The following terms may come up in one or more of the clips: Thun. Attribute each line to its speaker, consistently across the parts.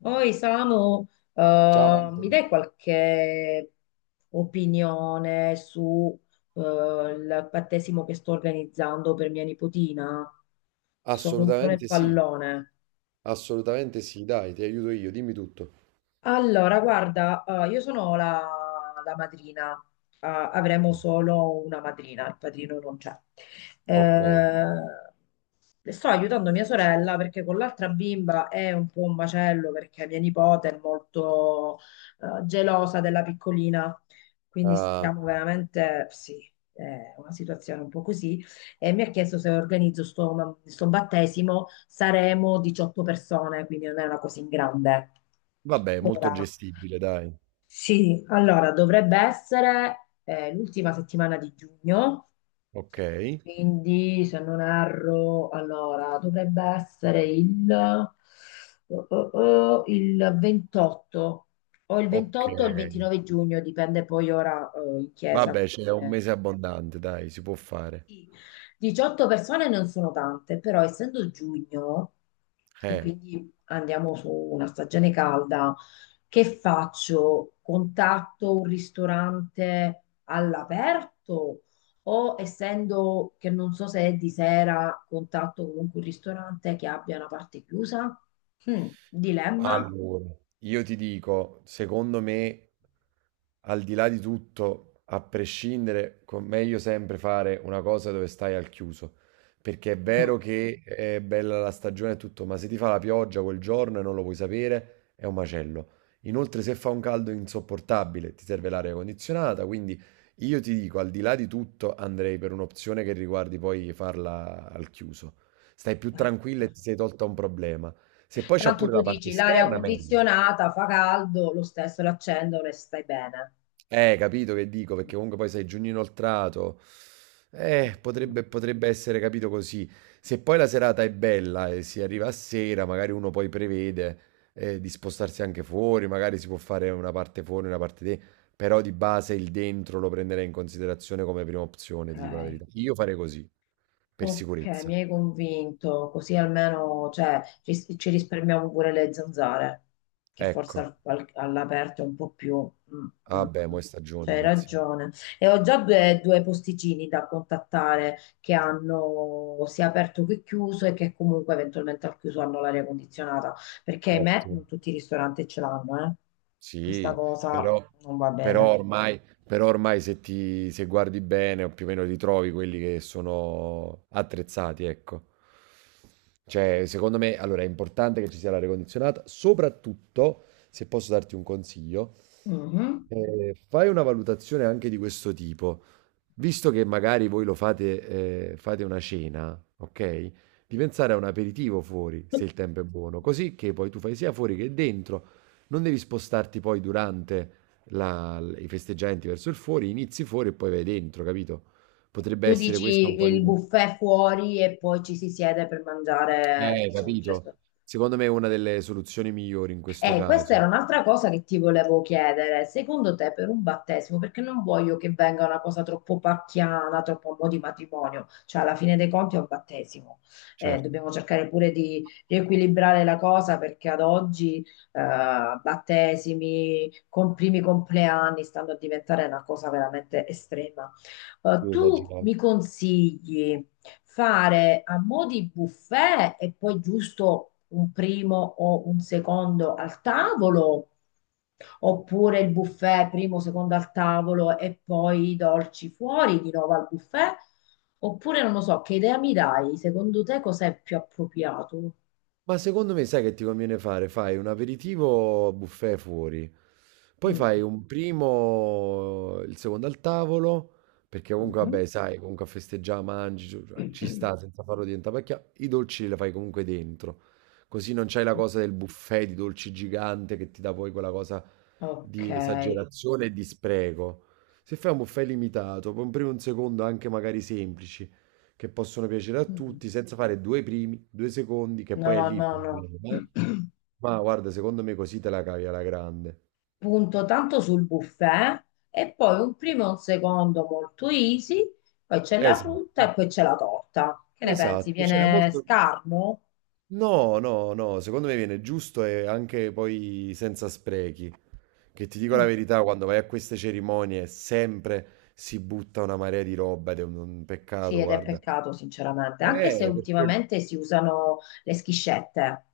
Speaker 1: Poi, Samu,
Speaker 2: Ciao
Speaker 1: mi
Speaker 2: Antonio.
Speaker 1: dai qualche opinione su il battesimo che sto organizzando per mia nipotina? Sono un po' nel
Speaker 2: Assolutamente sì,
Speaker 1: pallone.
Speaker 2: assolutamente sì, dai, ti aiuto io, dimmi tutto.
Speaker 1: Allora, guarda, io sono la madrina, avremo solo una madrina, il padrino non c'è.
Speaker 2: Ok.
Speaker 1: Sto aiutando mia sorella perché con l'altra bimba è un po' un macello perché mia nipote è molto, gelosa della piccolina, quindi
Speaker 2: Ah,
Speaker 1: stiamo veramente, sì, è una situazione un po' così. E mi ha chiesto se organizzo sto battesimo, saremo 18 persone, quindi non è una cosa in grande.
Speaker 2: vabbè, molto
Speaker 1: Ora,
Speaker 2: gestibile, dai.
Speaker 1: sì, allora dovrebbe essere l'ultima settimana di giugno,
Speaker 2: Ok,
Speaker 1: quindi se non erro, allora dovrebbe essere il, oh, il 28 o il
Speaker 2: ok.
Speaker 1: 28 o il 29 giugno, dipende poi ora in chiesa.
Speaker 2: Vabbè, c'è un mese abbondante, dai, si può fare.
Speaker 1: 18 persone non sono tante, però essendo giugno e
Speaker 2: Eh,
Speaker 1: quindi andiamo su una stagione calda, che faccio? Contatto un ristorante all'aperto o essendo che non so se è di sera, contatto comunque un ristorante che abbia una parte chiusa? Mm, dilemma?
Speaker 2: allora, io ti dico, secondo me. Al di là di tutto, a prescindere, meglio sempre fare una cosa dove stai al chiuso. Perché è
Speaker 1: Mm,
Speaker 2: vero che è bella la stagione e tutto, ma se ti fa la pioggia quel giorno e non lo puoi sapere, è un macello. Inoltre, se fa un caldo insopportabile, ti serve l'aria condizionata. Quindi io ti dico, al di là di tutto, andrei per un'opzione che riguardi poi farla al chiuso. Stai più
Speaker 1: al
Speaker 2: tranquilla e ti
Speaker 1: chiuso.
Speaker 2: sei tolta un problema. Se poi c'ha
Speaker 1: Tanto
Speaker 2: pure
Speaker 1: tu
Speaker 2: la parte
Speaker 1: dici l'aria
Speaker 2: esterna, meglio.
Speaker 1: condizionata fa caldo, lo stesso l'accendono e stai bene.
Speaker 2: Capito che dico, perché comunque poi sei giugno inoltrato. Eh,
Speaker 1: Ok,
Speaker 2: potrebbe, potrebbe essere capito così. Se poi la serata è bella e si arriva a sera, magari uno poi prevede di spostarsi anche fuori, magari si può fare una parte fuori, una parte dentro, però di base il dentro lo prenderei in considerazione come prima opzione, ti dico la verità. Io farei così, per
Speaker 1: ok,
Speaker 2: sicurezza.
Speaker 1: mi hai convinto, così almeno cioè, ci risparmiamo pure le zanzare, che forse
Speaker 2: Ecco.
Speaker 1: all'aperto è un po' più... mm, mm,
Speaker 2: Vabbè,
Speaker 1: mm.
Speaker 2: mo' è
Speaker 1: Cioè,
Speaker 2: stagione,
Speaker 1: hai
Speaker 2: inizia.
Speaker 1: ragione. E ho già due posticini da contattare che hanno sia aperto che chiuso e che comunque eventualmente al chiuso hanno l'aria condizionata, perché ahimè
Speaker 2: Ottimo.
Speaker 1: non tutti i ristoranti ce l'hanno, eh. Questa
Speaker 2: Sì,
Speaker 1: cosa
Speaker 2: però
Speaker 1: non va
Speaker 2: però
Speaker 1: bene.
Speaker 2: ormai però ormai se guardi bene o più o meno li trovi quelli che sono attrezzati, ecco. Cioè, secondo me, allora è importante che ci sia l'aria condizionata, soprattutto se posso darti un consiglio,
Speaker 1: Mhm.
Speaker 2: fai una valutazione anche di questo tipo. Visto che magari voi lo fate, fate una cena, ok? Di pensare a un aperitivo fuori, se il tempo è buono, così che poi tu fai sia fuori che dentro, non devi spostarti poi durante i festeggiamenti verso il fuori, inizi fuori e poi vai dentro, capito? Potrebbe
Speaker 1: Tu
Speaker 2: essere questa un
Speaker 1: dici
Speaker 2: po' di.
Speaker 1: il buffet fuori e poi ci si siede per mangiare, diciamo, il resto.
Speaker 2: Capito? Secondo me è una delle soluzioni migliori in questo
Speaker 1: Questa
Speaker 2: caso.
Speaker 1: era un'altra cosa che ti volevo chiedere. Secondo te per un battesimo, perché non voglio che venga una cosa troppo pacchiana, troppo a mo' di matrimonio, cioè alla fine dei conti è un battesimo.
Speaker 2: Certo,
Speaker 1: Dobbiamo cercare pure di riequilibrare la cosa perché ad oggi battesimi, con primi compleanni stanno a diventare una cosa veramente estrema.
Speaker 2: si è
Speaker 1: Tu
Speaker 2: esagerato.
Speaker 1: mi consigli fare a mo' di buffet e poi giusto un primo o un secondo al tavolo, oppure il buffet primo, secondo al tavolo e poi i dolci fuori di nuovo al buffet, oppure non lo so, che idea mi dai? Secondo te cos'è più appropriato?
Speaker 2: Ma secondo me sai che ti conviene fare? Fai un aperitivo buffet fuori, poi fai
Speaker 1: Mm.
Speaker 2: un primo, il secondo al tavolo, perché comunque vabbè,
Speaker 1: Mhm.
Speaker 2: sai, comunque a festeggiare, mangi, ci cioè, ci sta senza farlo diventare pacchia, i dolci li fai comunque dentro, così non c'hai la cosa del buffet di dolci gigante che ti dà poi quella cosa
Speaker 1: Ok.
Speaker 2: di esagerazione e di spreco. Se fai un buffet limitato, poi un primo e un secondo anche magari semplici, che possono piacere a
Speaker 1: Mm.
Speaker 2: tutti, senza fare due primi, due secondi, che poi è
Speaker 1: No,
Speaker 2: lì il
Speaker 1: no,
Speaker 2: problema, eh.
Speaker 1: no.
Speaker 2: Ma guarda, secondo me così te la cavi alla grande.
Speaker 1: Punto tanto sul buffet e poi un primo e un secondo molto easy, poi c'è la
Speaker 2: Esatto,
Speaker 1: frutta e poi c'è la torta. Che ne pensi?
Speaker 2: esatto, cioè è
Speaker 1: Viene
Speaker 2: molto.
Speaker 1: scarno?
Speaker 2: No, no, no, secondo me viene giusto e anche poi senza sprechi. Che ti dico la
Speaker 1: Mm,
Speaker 2: verità, quando vai a queste cerimonie sempre si butta una marea di roba ed è un
Speaker 1: sì,
Speaker 2: peccato,
Speaker 1: ed è
Speaker 2: guarda.
Speaker 1: peccato sinceramente, anche se
Speaker 2: Per quello.
Speaker 1: ultimamente si usano le schiscette,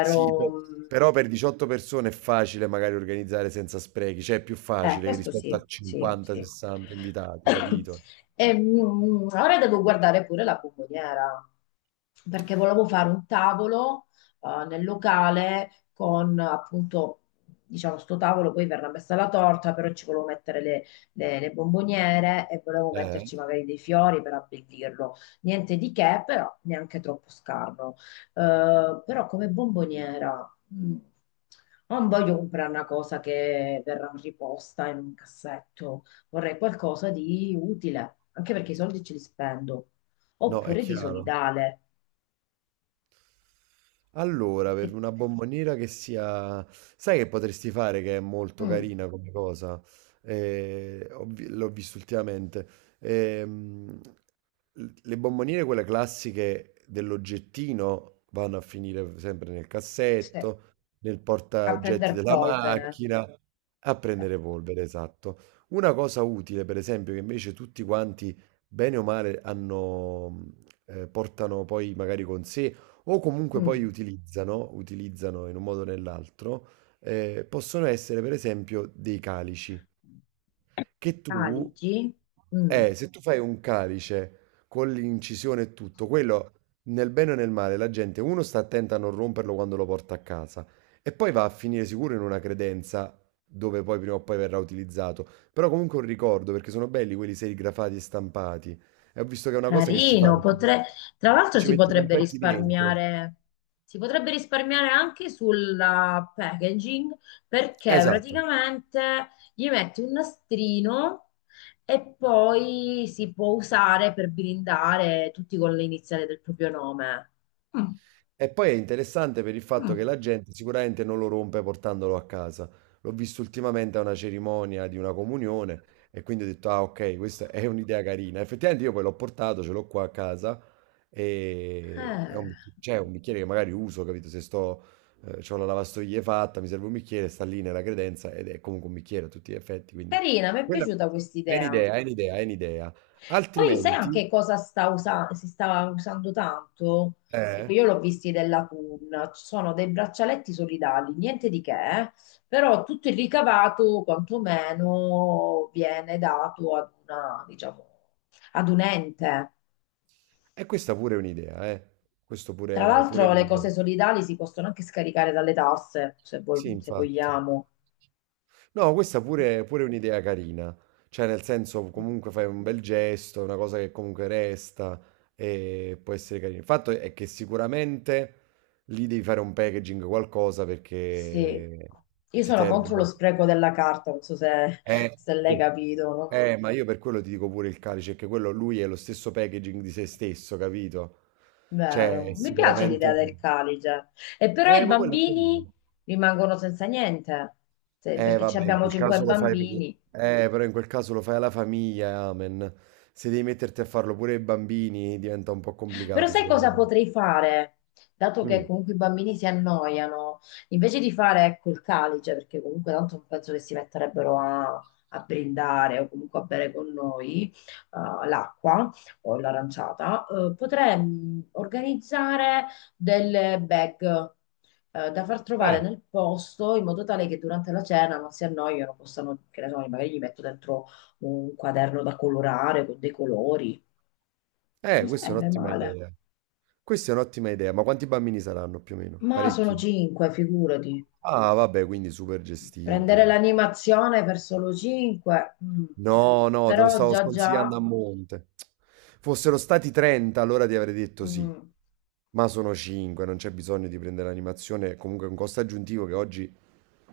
Speaker 2: Sì, pe però
Speaker 1: mm,
Speaker 2: per 18 persone è facile magari organizzare senza sprechi, cioè è più
Speaker 1: eh,
Speaker 2: facile
Speaker 1: questo
Speaker 2: rispetto
Speaker 1: sì,
Speaker 2: a
Speaker 1: sì,
Speaker 2: 50,
Speaker 1: sì.
Speaker 2: 60 invitati, capito?
Speaker 1: Ora devo guardare pure la bomboniera, perché volevo fare un tavolo, nel locale con appunto, diciamo, sto tavolo, poi verrà messa la torta, però ci volevo mettere le bomboniere e volevo
Speaker 2: Eh,
Speaker 1: metterci magari dei fiori per abbeldirlo. Niente di che, però neanche troppo scarno. Però come bomboniera, non voglio comprare una cosa che verrà riposta in un cassetto, vorrei qualcosa di utile, anche perché i soldi ce li spendo,
Speaker 2: no, è
Speaker 1: oppure di
Speaker 2: chiaro.
Speaker 1: solidale,
Speaker 2: Allora,
Speaker 1: perché
Speaker 2: per una bomboniera che sia. Sai che potresti fare che è molto
Speaker 1: mm,
Speaker 2: carina come cosa? L'ho visto ultimamente. Ehm, le bomboniere, quelle classiche dell'oggettino, vanno a finire sempre nel
Speaker 1: se-
Speaker 2: cassetto, nel
Speaker 1: a
Speaker 2: portaoggetti
Speaker 1: prendere
Speaker 2: della
Speaker 1: polvere.
Speaker 2: macchina, a prendere polvere, esatto. Una cosa utile, per esempio, che invece tutti quanti, bene o male, hanno, portano poi magari con sé o comunque poi
Speaker 1: Mm.
Speaker 2: utilizzano in un modo o nell'altro, possono essere per esempio dei calici, che tu,
Speaker 1: Calici. Mm.
Speaker 2: se tu fai un calice con l'incisione e tutto, quello nel bene o nel male, la gente, uno sta attenta a non romperlo quando lo porta a casa e poi va a finire sicuro in una credenza dove poi prima o poi verrà utilizzato, però comunque un ricordo, perché sono belli quelli serigrafati e stampati, e ho visto che è una cosa che si fa,
Speaker 1: Carino,
Speaker 2: perché
Speaker 1: potre- Tra l'altro
Speaker 2: ci metti i confetti dentro.
Speaker 1: si potrebbe risparmiare anche sulla packaging perché
Speaker 2: Esatto.
Speaker 1: praticamente gli metti un nastrino e poi si può usare per blindare tutti con le iniziali del proprio nome. Mm,
Speaker 2: E poi è interessante per il fatto
Speaker 1: mm.
Speaker 2: che la gente sicuramente non lo rompe portandolo a casa. L'ho visto ultimamente a una cerimonia di una comunione e quindi ho detto, ah ok, questa è un'idea carina. Effettivamente io poi l'ho portato, ce l'ho qua a casa e è
Speaker 1: Eh,
Speaker 2: un, c'è un bicchiere che magari uso, capito? Se sto, C'ho la lavastoviglie fatta, mi serve un bicchiere, sta lì nella credenza ed è comunque un bicchiere a tutti gli effetti. Quindi
Speaker 1: carina, mi è
Speaker 2: quella
Speaker 1: piaciuta
Speaker 2: è
Speaker 1: quest'idea.
Speaker 2: un'idea, è un'idea, è un'idea.
Speaker 1: Poi sai anche
Speaker 2: Altrimenti.
Speaker 1: cosa si sta usando tanto? Tipo,
Speaker 2: Eh?
Speaker 1: io l'ho visti della Thun, ci sono dei braccialetti solidali, niente di che, eh, però tutto il ricavato quantomeno viene dato ad una, diciamo, ad un ente.
Speaker 2: E questa pure è un'idea, eh. Questo
Speaker 1: Tra
Speaker 2: pure pure è
Speaker 1: l'altro le
Speaker 2: un'idea.
Speaker 1: cose solidali si possono anche scaricare dalle tasse,
Speaker 2: Sì,
Speaker 1: se
Speaker 2: infatti.
Speaker 1: vogliamo.
Speaker 2: No, questa pure, pure è un'idea carina. Cioè, nel senso, comunque fai un bel gesto, una cosa che comunque resta e può essere carina. Il fatto è che sicuramente lì devi fare un packaging, qualcosa
Speaker 1: Sì,
Speaker 2: perché
Speaker 1: io
Speaker 2: ti
Speaker 1: sono
Speaker 2: serve.
Speaker 1: contro lo spreco della carta, non so se,
Speaker 2: Eh,
Speaker 1: se l'hai
Speaker 2: per-
Speaker 1: capito, no?
Speaker 2: ma io per quello ti dico pure il calice, che quello lui è lo stesso packaging di se stesso, capito? Cioè,
Speaker 1: Vero, mi piace
Speaker 2: sicuramente.
Speaker 1: l'idea del calice. E però i
Speaker 2: Ma quello è
Speaker 1: bambini
Speaker 2: carino.
Speaker 1: rimangono senza niente.
Speaker 2: Eh
Speaker 1: Perché ci
Speaker 2: vabbè, in
Speaker 1: abbiamo
Speaker 2: quel
Speaker 1: cinque
Speaker 2: caso lo fai per.
Speaker 1: bambini.
Speaker 2: Però in quel caso lo fai alla famiglia, amen. Se devi metterti a farlo pure ai bambini diventa un po'
Speaker 1: Però
Speaker 2: complicato,
Speaker 1: sai
Speaker 2: secondo
Speaker 1: cosa
Speaker 2: me.
Speaker 1: potrei fare? Dato che
Speaker 2: Mm.
Speaker 1: comunque i bambini si annoiano, invece di fare ecco il calice, perché comunque tanto non penso che si metterebbero a brindare o comunque a bere con noi l'acqua o l'aranciata, potrei organizzare delle bag. Da far trovare
Speaker 2: Eh,
Speaker 1: nel posto in modo tale che durante la cena non si annoiano, possano, che ne so, magari gli metto dentro un quaderno da colorare con dei colori. Non
Speaker 2: Questa è
Speaker 1: sarebbe
Speaker 2: un'ottima
Speaker 1: male.
Speaker 2: idea. Questa è un'ottima idea, ma quanti bambini saranno più o meno?
Speaker 1: Ma sono
Speaker 2: Parecchi?
Speaker 1: cinque, figurati.
Speaker 2: Ah, vabbè, quindi super
Speaker 1: Prendere
Speaker 2: gestibile.
Speaker 1: l'animazione per solo cinque. Mm.
Speaker 2: No, no, te lo
Speaker 1: Però
Speaker 2: stavo
Speaker 1: già
Speaker 2: sconsigliando
Speaker 1: già
Speaker 2: a monte. Fossero stati 30, allora ti avrei detto sì.
Speaker 1: mm.
Speaker 2: Ma sono 5, non c'è bisogno di prendere l'animazione, comunque è un costo aggiuntivo che oggi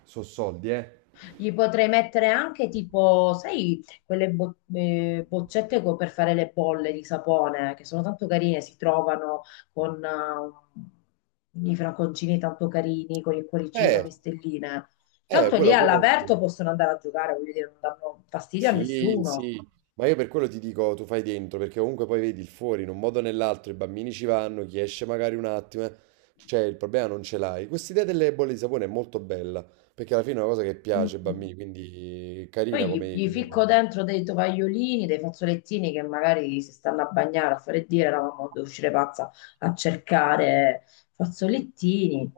Speaker 2: sono soldi, eh.
Speaker 1: Gli potrei mettere anche tipo, sai, boccette per fare le bolle di sapone, che sono tanto carine, si trovano con i franconcini tanto carini, con il cuoricino,
Speaker 2: Eh.
Speaker 1: le stelline. Tanto lì
Speaker 2: Quella pure.
Speaker 1: all'aperto possono andare a giocare, voglio dire, non danno fastidio a
Speaker 2: Sì,
Speaker 1: nessuno.
Speaker 2: sì, ma io per quello ti dico, tu fai dentro, perché comunque poi vedi il fuori, in un modo o nell'altro, i bambini ci vanno, chi esce magari un attimo, cioè il problema non ce l'hai. Questa idea delle bolle di sapone è molto bella, perché alla fine è una cosa che
Speaker 1: Mm,
Speaker 2: piace ai
Speaker 1: mm.
Speaker 2: bambini, quindi è carina
Speaker 1: Poi
Speaker 2: come...
Speaker 1: gli ficco
Speaker 2: come-
Speaker 1: dentro dei tovagliolini, dei fazzolettini che magari si stanno a bagnare, a fare dire, eravamo devo uscire pazza a cercare fazzolettini.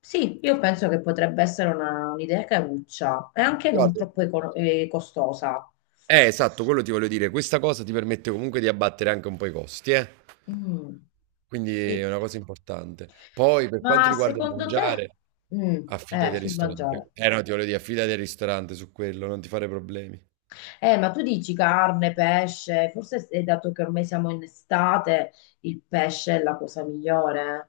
Speaker 1: Sì, io penso che potrebbe essere un'idea caruccia e anche non
Speaker 2: Guarda.
Speaker 1: troppo costosa.
Speaker 2: Esatto, quello ti voglio dire, questa cosa ti permette comunque di abbattere anche un po' i costi, eh.
Speaker 1: Mm,
Speaker 2: Quindi è
Speaker 1: sì,
Speaker 2: una cosa
Speaker 1: sì.
Speaker 2: importante. Poi per quanto
Speaker 1: Ma
Speaker 2: riguarda il
Speaker 1: secondo te?
Speaker 2: mangiare,
Speaker 1: Mm,
Speaker 2: affidati al
Speaker 1: sul mangiare.
Speaker 2: ristorante. Eh no, ti voglio dire, affidati al ristorante su quello, non ti fare problemi.
Speaker 1: Ma tu dici carne, pesce, forse se- dato che ormai siamo in estate, il pesce è la cosa migliore. Eh?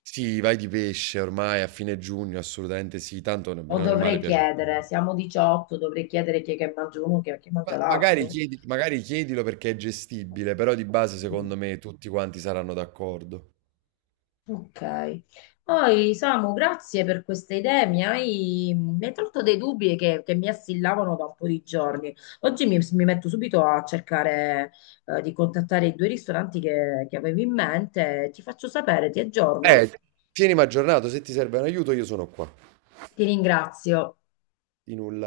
Speaker 2: Sì, vai di pesce ormai a fine giugno, assolutamente sì, tanto nel
Speaker 1: O
Speaker 2: bene o nel male
Speaker 1: dovrei
Speaker 2: piace a
Speaker 1: chiedere,
Speaker 2: tutti.
Speaker 1: siamo 18, dovrei chiedere chi è che mangia uno, chi è che mangia
Speaker 2: Ma magari
Speaker 1: l'altro.
Speaker 2: magari chiedilo perché è gestibile, però di base secondo
Speaker 1: Mm,
Speaker 2: me tutti quanti saranno d'accordo.
Speaker 1: ok. Poi, Samu, grazie per queste idee. Mi hai tolto dei dubbi che mi assillavano da un po' di giorni. Oggi mi metto subito a cercare, di contattare i due ristoranti che avevo in mente. Ti faccio sapere, ti aggiorno.
Speaker 2: Eh, Tienimi aggiornato, se ti serve un aiuto io sono qua.
Speaker 1: Ti ringrazio.
Speaker 2: Di nulla.